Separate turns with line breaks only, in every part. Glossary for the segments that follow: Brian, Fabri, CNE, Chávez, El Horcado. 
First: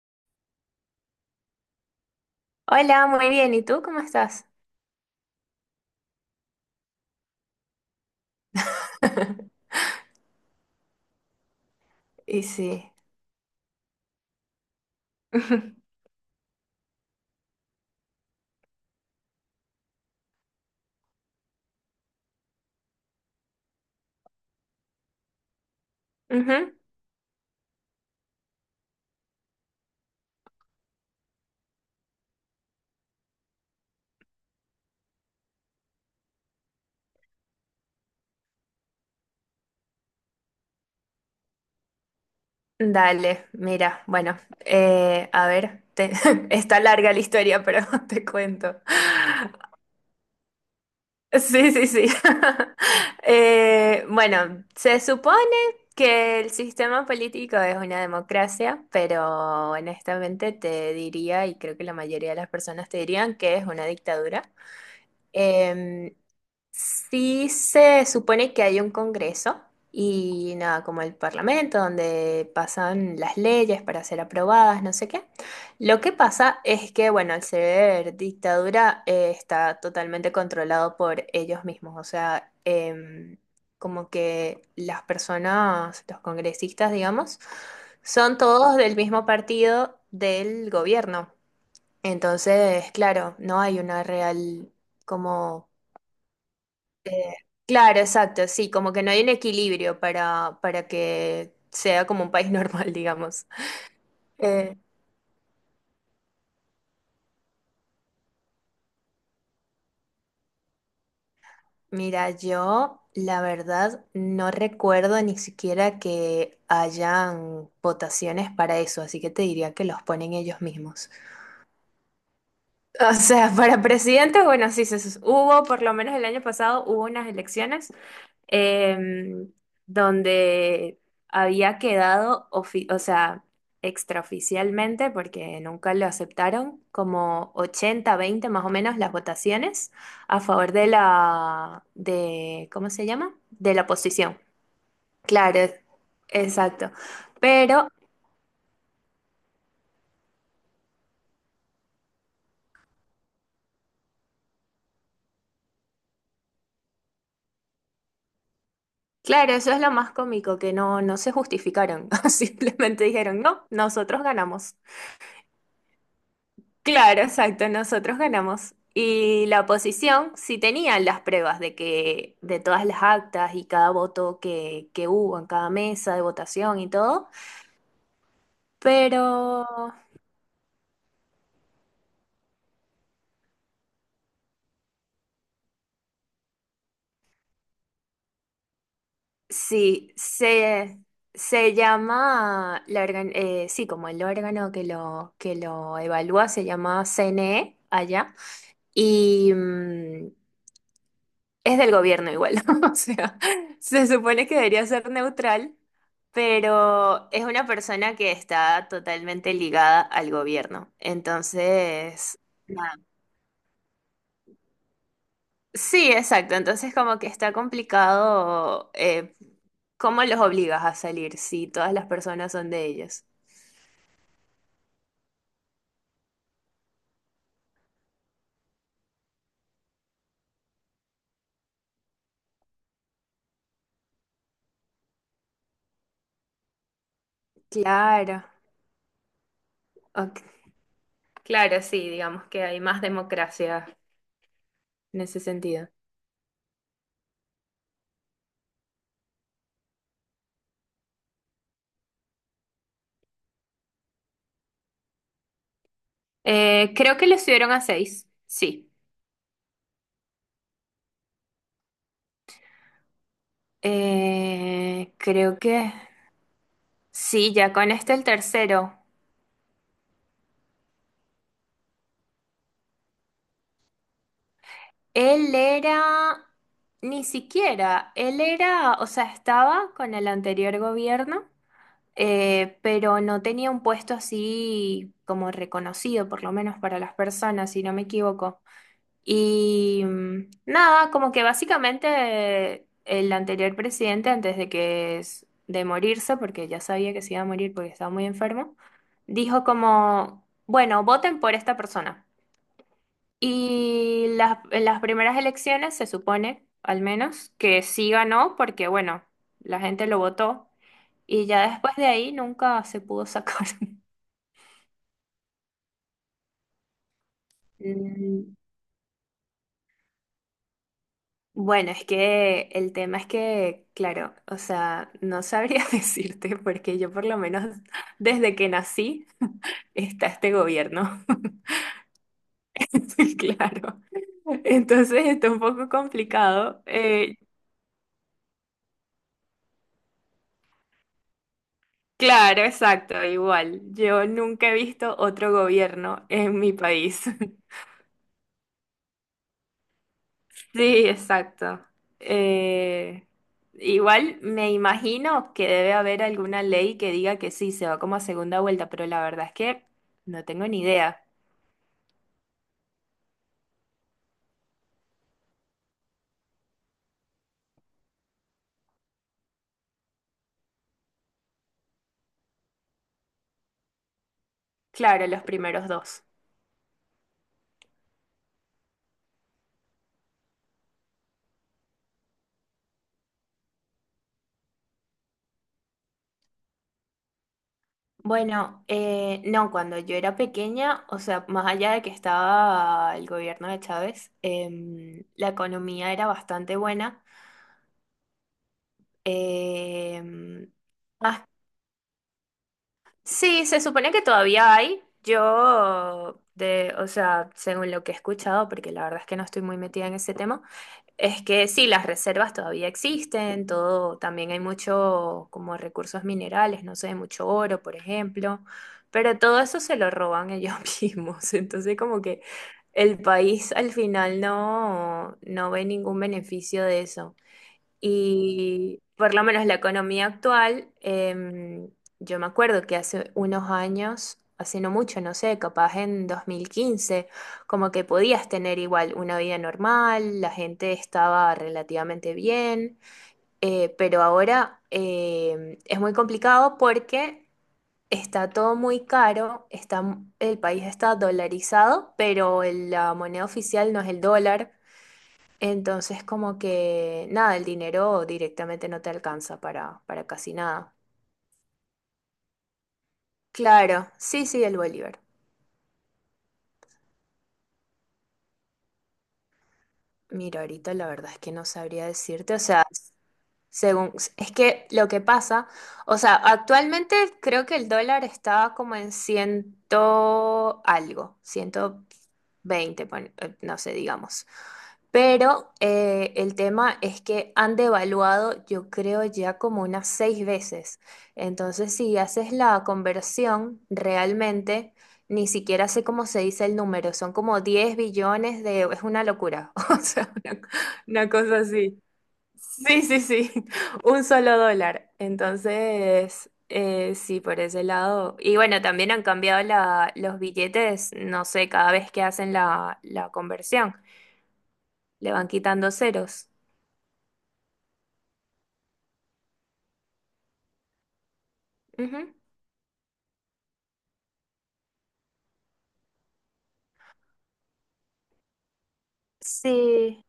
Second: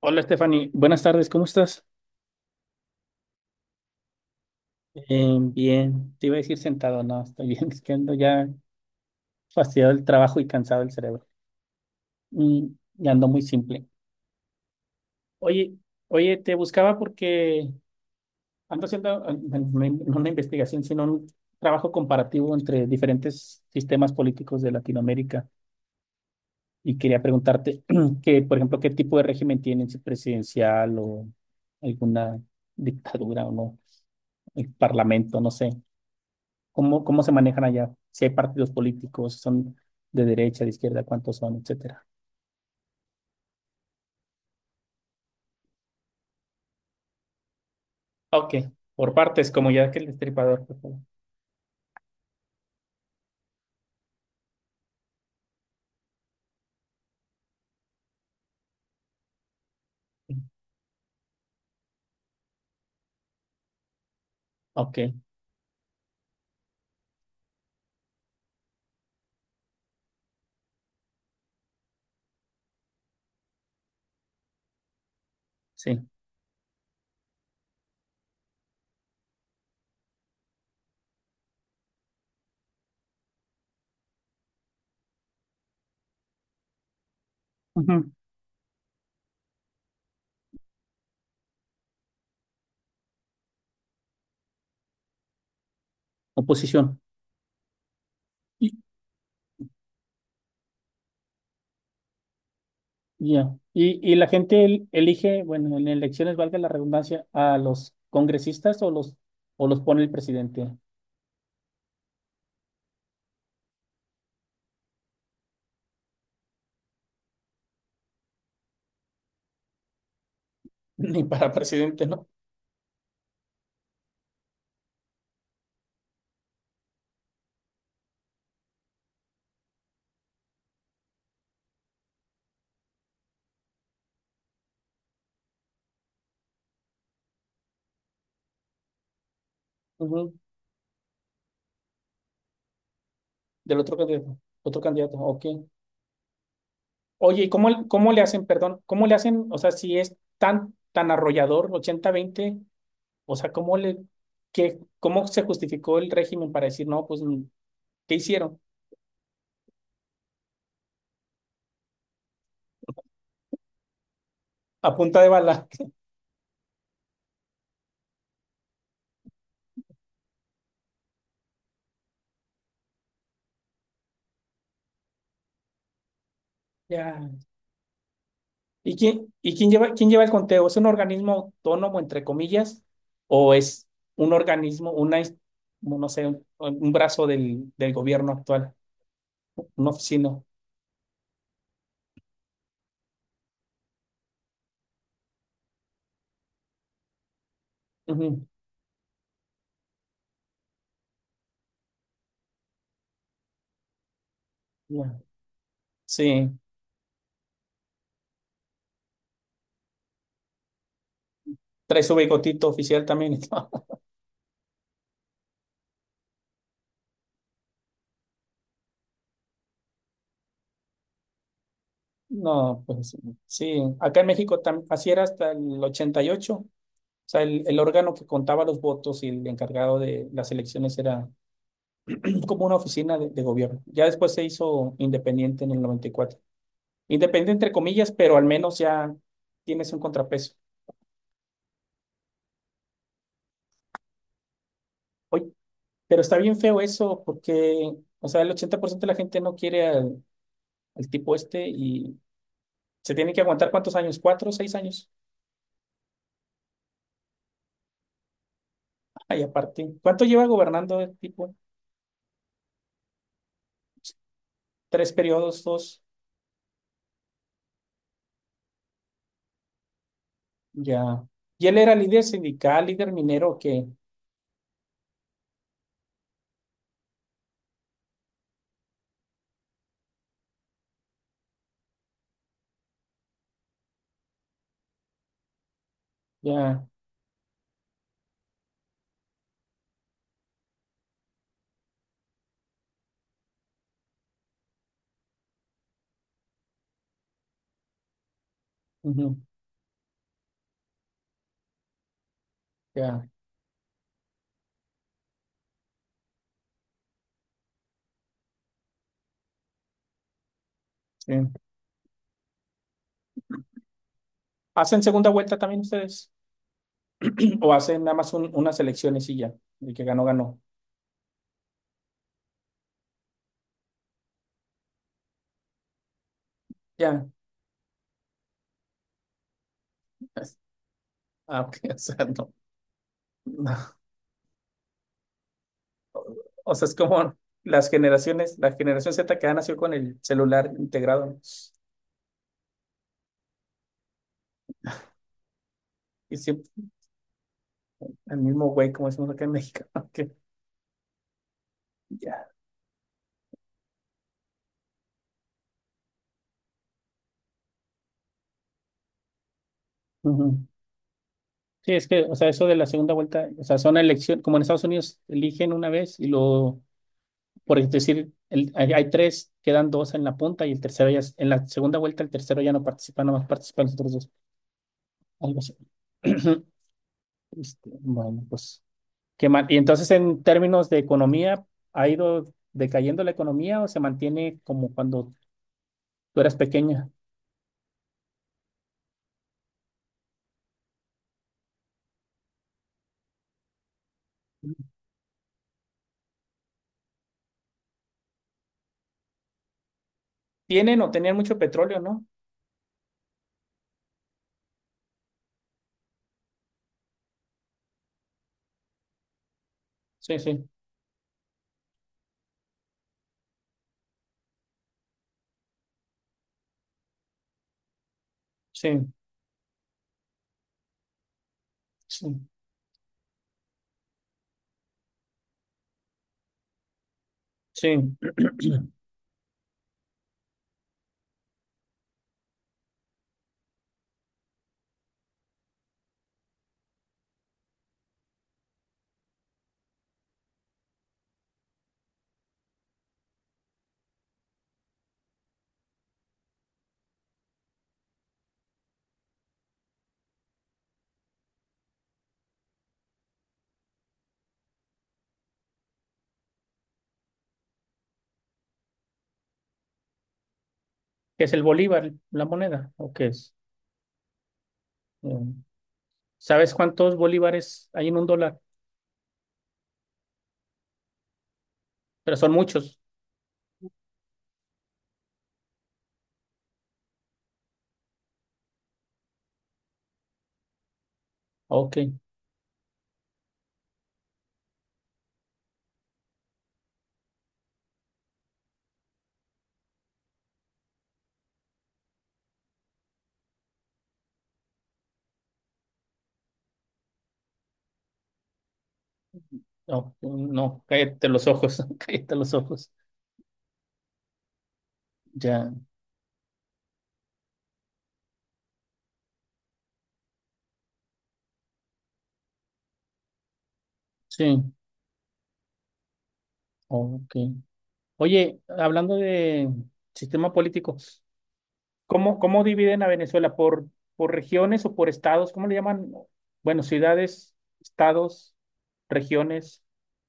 Hola Stephanie, buenas tardes, ¿cómo estás?
Hola, muy bien. ¿Y tú cómo estás?
Bien, te iba a decir sentado, no, estoy bien, es que ando ya fastidiado del trabajo y cansado del cerebro.
Y
Mm,
sí.
y ando muy simple. Oye, oye, te buscaba porque ando haciendo no una investigación, sino un trabajo comparativo entre diferentes sistemas políticos de Latinoamérica
Ujú.
y quería preguntarte que, por ejemplo, qué tipo de régimen tienen, si presidencial o alguna dictadura o no, el parlamento, no sé. ¿Cómo se manejan allá? Si hay partidos políticos, si son de derecha, de izquierda, cuántos son, etcétera.
Dale, mira, bueno, a ver, te- está larga la historia, pero te
Ok,
cuento.
por partes, como ya que el destripador. Por favor.
Sí, sí, sí. Bueno, se supone que el sistema político es una democracia, pero honestamente te diría, y creo que la mayoría de las personas te dirían que es una dictadura.
Ok,
Em, Sí, se supone que hay un congreso y nada, como el parlamento, donde pasan las leyes para ser aprobadas, no sé qué. Lo
sí.
que pasa es que, bueno, al ser dictadura, está totalmente controlado por ellos mismos. O sea, como que las personas, los congresistas, digamos,
Ujú.
son todos del mismo partido del gobierno. Entonces, claro, no hay una real como
Oposición.
eh, claro, exacto,
Y,
sí, como que no hay un equilibrio para que sea como un país normal, digamos.
ya. Y la gente
Eh,
elige, bueno, en elecciones, valga la redundancia, a los congresistas o los pone el presidente.
Mira, yo la verdad no recuerdo ni siquiera que hayan votaciones para eso, así que te diría que los ponen ellos mismos.
Ni para presidente, ¿no?
O sea, para presidente, bueno, sí, se, sus- hubo, por lo menos el año pasado hubo unas elecciones em, donde había quedado, ofi- o sea, extraoficialmente, porque nunca lo aceptaron, como ochenta veinte más o menos las votaciones
Ujú.
a favor de la, de, ¿cómo se llama? De
Del
la
otro candidato.
oposición.
Otro candidato, ok.
Claro, es- exacto.
Oye, ¿y
Pero,
cómo, cómo le hacen, perdón, cómo le hacen, o sea, si es tan, tan arrollador, 80-20. O sea, ¿cómo le, qué, cómo se justificó el régimen para decir, no, pues, ¿qué hicieron?
claro, eso es lo más cómico, que no, no se justificaron, simplemente dijeron, no, nosotros ganamos.
A punta de bala.
Claro, exacto, nosotros ganamos. Y la oposición sí tenía las pruebas de que de todas las actas y cada voto que hubo en cada mesa de votación y todo,
Ya. ¿Y
pero
quién lleva el conteo? ¿Es un organismo autónomo, entre comillas, o es un organismo, una, ins- no sé, un brazo del gobierno actual, una
sí,
oficina?
se llama, la organ- sí, como el órgano que lo evalúa se llama CNE allá,
Ujú,
y, mm, es del gobierno igual, o sea, se supone que debería ser
ya.
neutral,
Sí,
pero es una persona que está totalmente ligada al gobierno.
trae su
Entonces,
bigotito
nada.
oficial también.
Sí, exacto. Entonces como que está complicado cómo los obligas a salir si todas las personas son
No,
de
pues
ellos.
sí. Acá, en México tam- así era hasta el 88. Sea, el órgano que contaba los votos y el encargado de las elecciones era como una oficina de gobierno. Ya después se hizo independiente en el 94. Independiente entre comillas, pero
Claro,
al menos ya tienes un
ok.
contrapeso.
Claro, sí, digamos que hay más democracia en ese
Oye,
sentido.
pero está bien feo eso porque, o sea, el 80% de la gente no quiere al tipo este y se tiene que aguantar cuántos años, 4, 6 años.
Creo que le subieron a seis, sí.
Ay, aparte, ¿cuánto lleva gobernando el tipo? Tres
Creo
periodos,
que
dos,
sí, ya con este el tercero.
ya. Y él era líder sindical, líder minero, que
Él era, ni siquiera, él era, o sea, estaba con el anterior gobierno, pero no tenía un puesto así como reconocido, por lo menos
ya.
para las personas, si no me equivoco. Y mm, nada, como que básicamente el anterior presidente, antes de que s- de morirse, porque ya sabía que se iba a morir porque estaba muy enfermo,
Ujú.
dijo como, bueno, voten por esta persona.
Ya,
Y las, en las primeras elecciones se supone, al menos, que sí ganó porque, bueno, la gente lo votó
sí.
y ya después de ahí nunca se pudo sacar.
¿Hacen segunda vuelta también ustedes? ¿O hacen nada más un-
Mm,
unas elecciones y ya? El que ganó, ganó.
bueno, es que el tema es que, claro, o sea, no sabría decirte porque yo por
Ya.
lo menos desde que nací está este
Es-
gobierno,
Ah, ok, o sea, no. No.
claro. Entonces está un poco
O
complicado.
sea, es como las generaciones, la generación Z que ha nacido con el celular integrado, ¿no?
Claro, exacto, igual. Yo nunca he visto otro gobierno
Y
en
siempre
mi país.
el mismo güey, como decimos acá en México. Ok,
Sí, exacto.
ya.
Eh, Igual me imagino que debe haber alguna ley que diga que sí, se va como a segunda vuelta, pero la verdad es que no tengo
Ujú.
ni idea.
Sí, es que, o sea, eso de la segunda vuelta, o sea, son elecciones, como en Estados Unidos eligen una vez y lo. Por decir, el- hay tres, quedan dos en la punta y el tercero ya, es- en la segunda vuelta el tercero ya no participa, nomás participan los otros dos.
Claro, los
Algo así.
primeros dos.
Este, bueno, pues qué mal. Y entonces en términos de economía, ¿ha ido decayendo la economía o se mantiene como cuando tú eras pequeña?
Bueno, no, cuando yo era pequeña, o sea, más allá de que estaba el gobierno de Chávez, em, la economía era bastante buena. Em,
Tienen o tenían
más
mucho petróleo, ¿no?
sí, se supone que todavía hay. Yo, de, o sea, según lo que he escuchado, porque la verdad es que no estoy muy metida en ese
Sí,
tema,
sí,
es que sí, las reservas todavía existen, todo, también hay mucho como recursos minerales, no sé, mucho oro, por ejemplo,
sí,
pero todo eso se lo roban ellos mismos. Entonces, como que
sí,
el país al final no, no ve ningún beneficio de eso.
sí.
Y por lo menos la economía actual, yo me acuerdo que hace unos años, hace no mucho, no sé, capaz en 2015 como que podías tener igual una vida normal, la gente estaba relativamente bien, pero ahora es muy complicado porque está todo muy caro, está, el país está dolarizado, pero el- la moneda oficial no es el dólar. Entonces, como que nada, el dinero directamente no te alcanza para casi nada.
¿Qué es el bolívar, la moneda? ¿O qué es?
Claro, sí, sí, el Bolívar.
Mm. ¿Sabes cuántos bolívares hay en un dólar?
Mira, ahorita la verdad es que no sabría
Pero son
decirte, o sea,
muchos.
según, es que lo que pasa, o sea, actualmente creo que el dólar estaba como en ciento algo,
Ok.
120, pon- no sé, digamos. Pero el tema es que han devaluado, yo creo, ya como unas seis veces. Entonces, si haces la conversión, realmente ni siquiera sé cómo se dice el número, son como 10 billones de... es una locura, o
No,
sea,
no, cállate
una
los
cosa
ojos,
así.
cállate los ojos.
Sí, sí, sí, un solo dólar.
Ya,
Entonces, sí, por ese lado. Y bueno, también han cambiado la- los billetes, no sé, cada vez que hacen la, la conversión,
sí,
le van quitando ceros.
ok. Oye, hablando de sistema político,
Ujú.
¿cómo, cómo dividen a Venezuela? Por regiones o por estados? ¿Cómo le llaman? Bueno, ciudades, estados, regiones.
Sí,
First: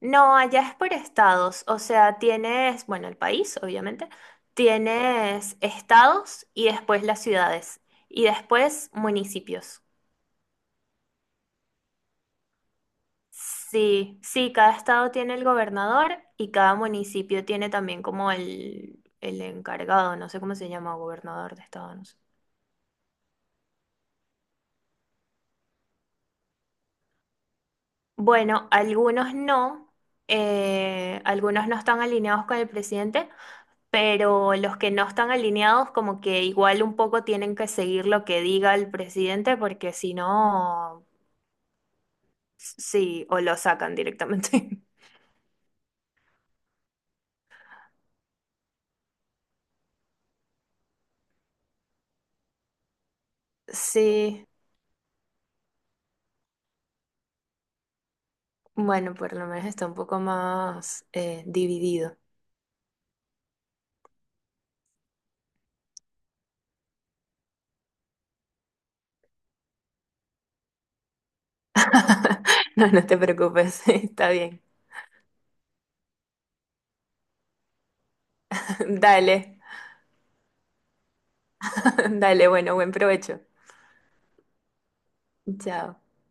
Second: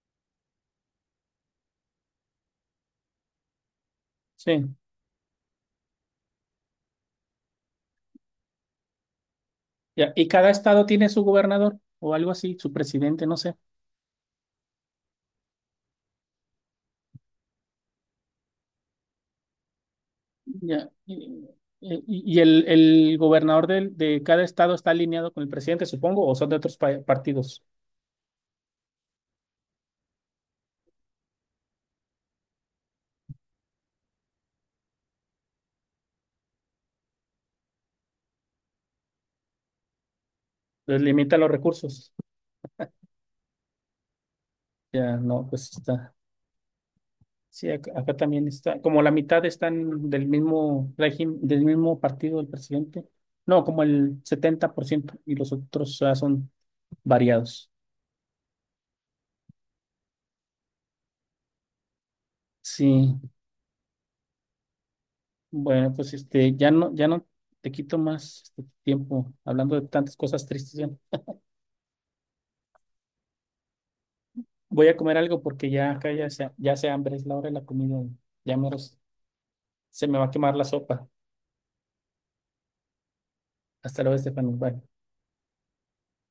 no, allá es por estados, o sea, tienes, bueno, el país, obviamente,
Sí,
tienes estados y después las ciudades y después municipios.
ya. ¿Y cada estado tiene su gobernador o algo así, su presidente, no sé?
Sí, sí, cada estado tiene el gobernador y cada municipio tiene también como el encargado, no sé cómo se
Ya.
llama,
¿Y,
gobernador de estado,
y-
no sé.
y el, gobernador del- de, cada estado está alineado con el presidente, supongo, o son de otros pa- partidos?
Bueno, algunos no están alineados con el presidente, pero los que no están alineados como que igual un poco tienen que seguir lo que diga el presidente porque si
Les
no,
limitan los recursos.
sí, o lo sacan directamente.
Ya, no, pues está. Sí, acá también está. Como la mitad están del mismo régimen, del mismo partido del presidente. No, como el
Sí,
70% y los otros ya son variados.
bueno, por lo menos está un poco más dividido.
Sí, bueno, pues este, ya no te quito más este, tiempo hablando de tantas cosas tristes. Ya.
No, no te preocupes, está bien.
Voy a comer algo porque ya acá ya se hambre, es la hora de la comida. Ya menos
Dale,
se me va a quemar la sopa.
dale, bueno, buen provecho.
Hasta luego, Estefano. Bye.
Chao.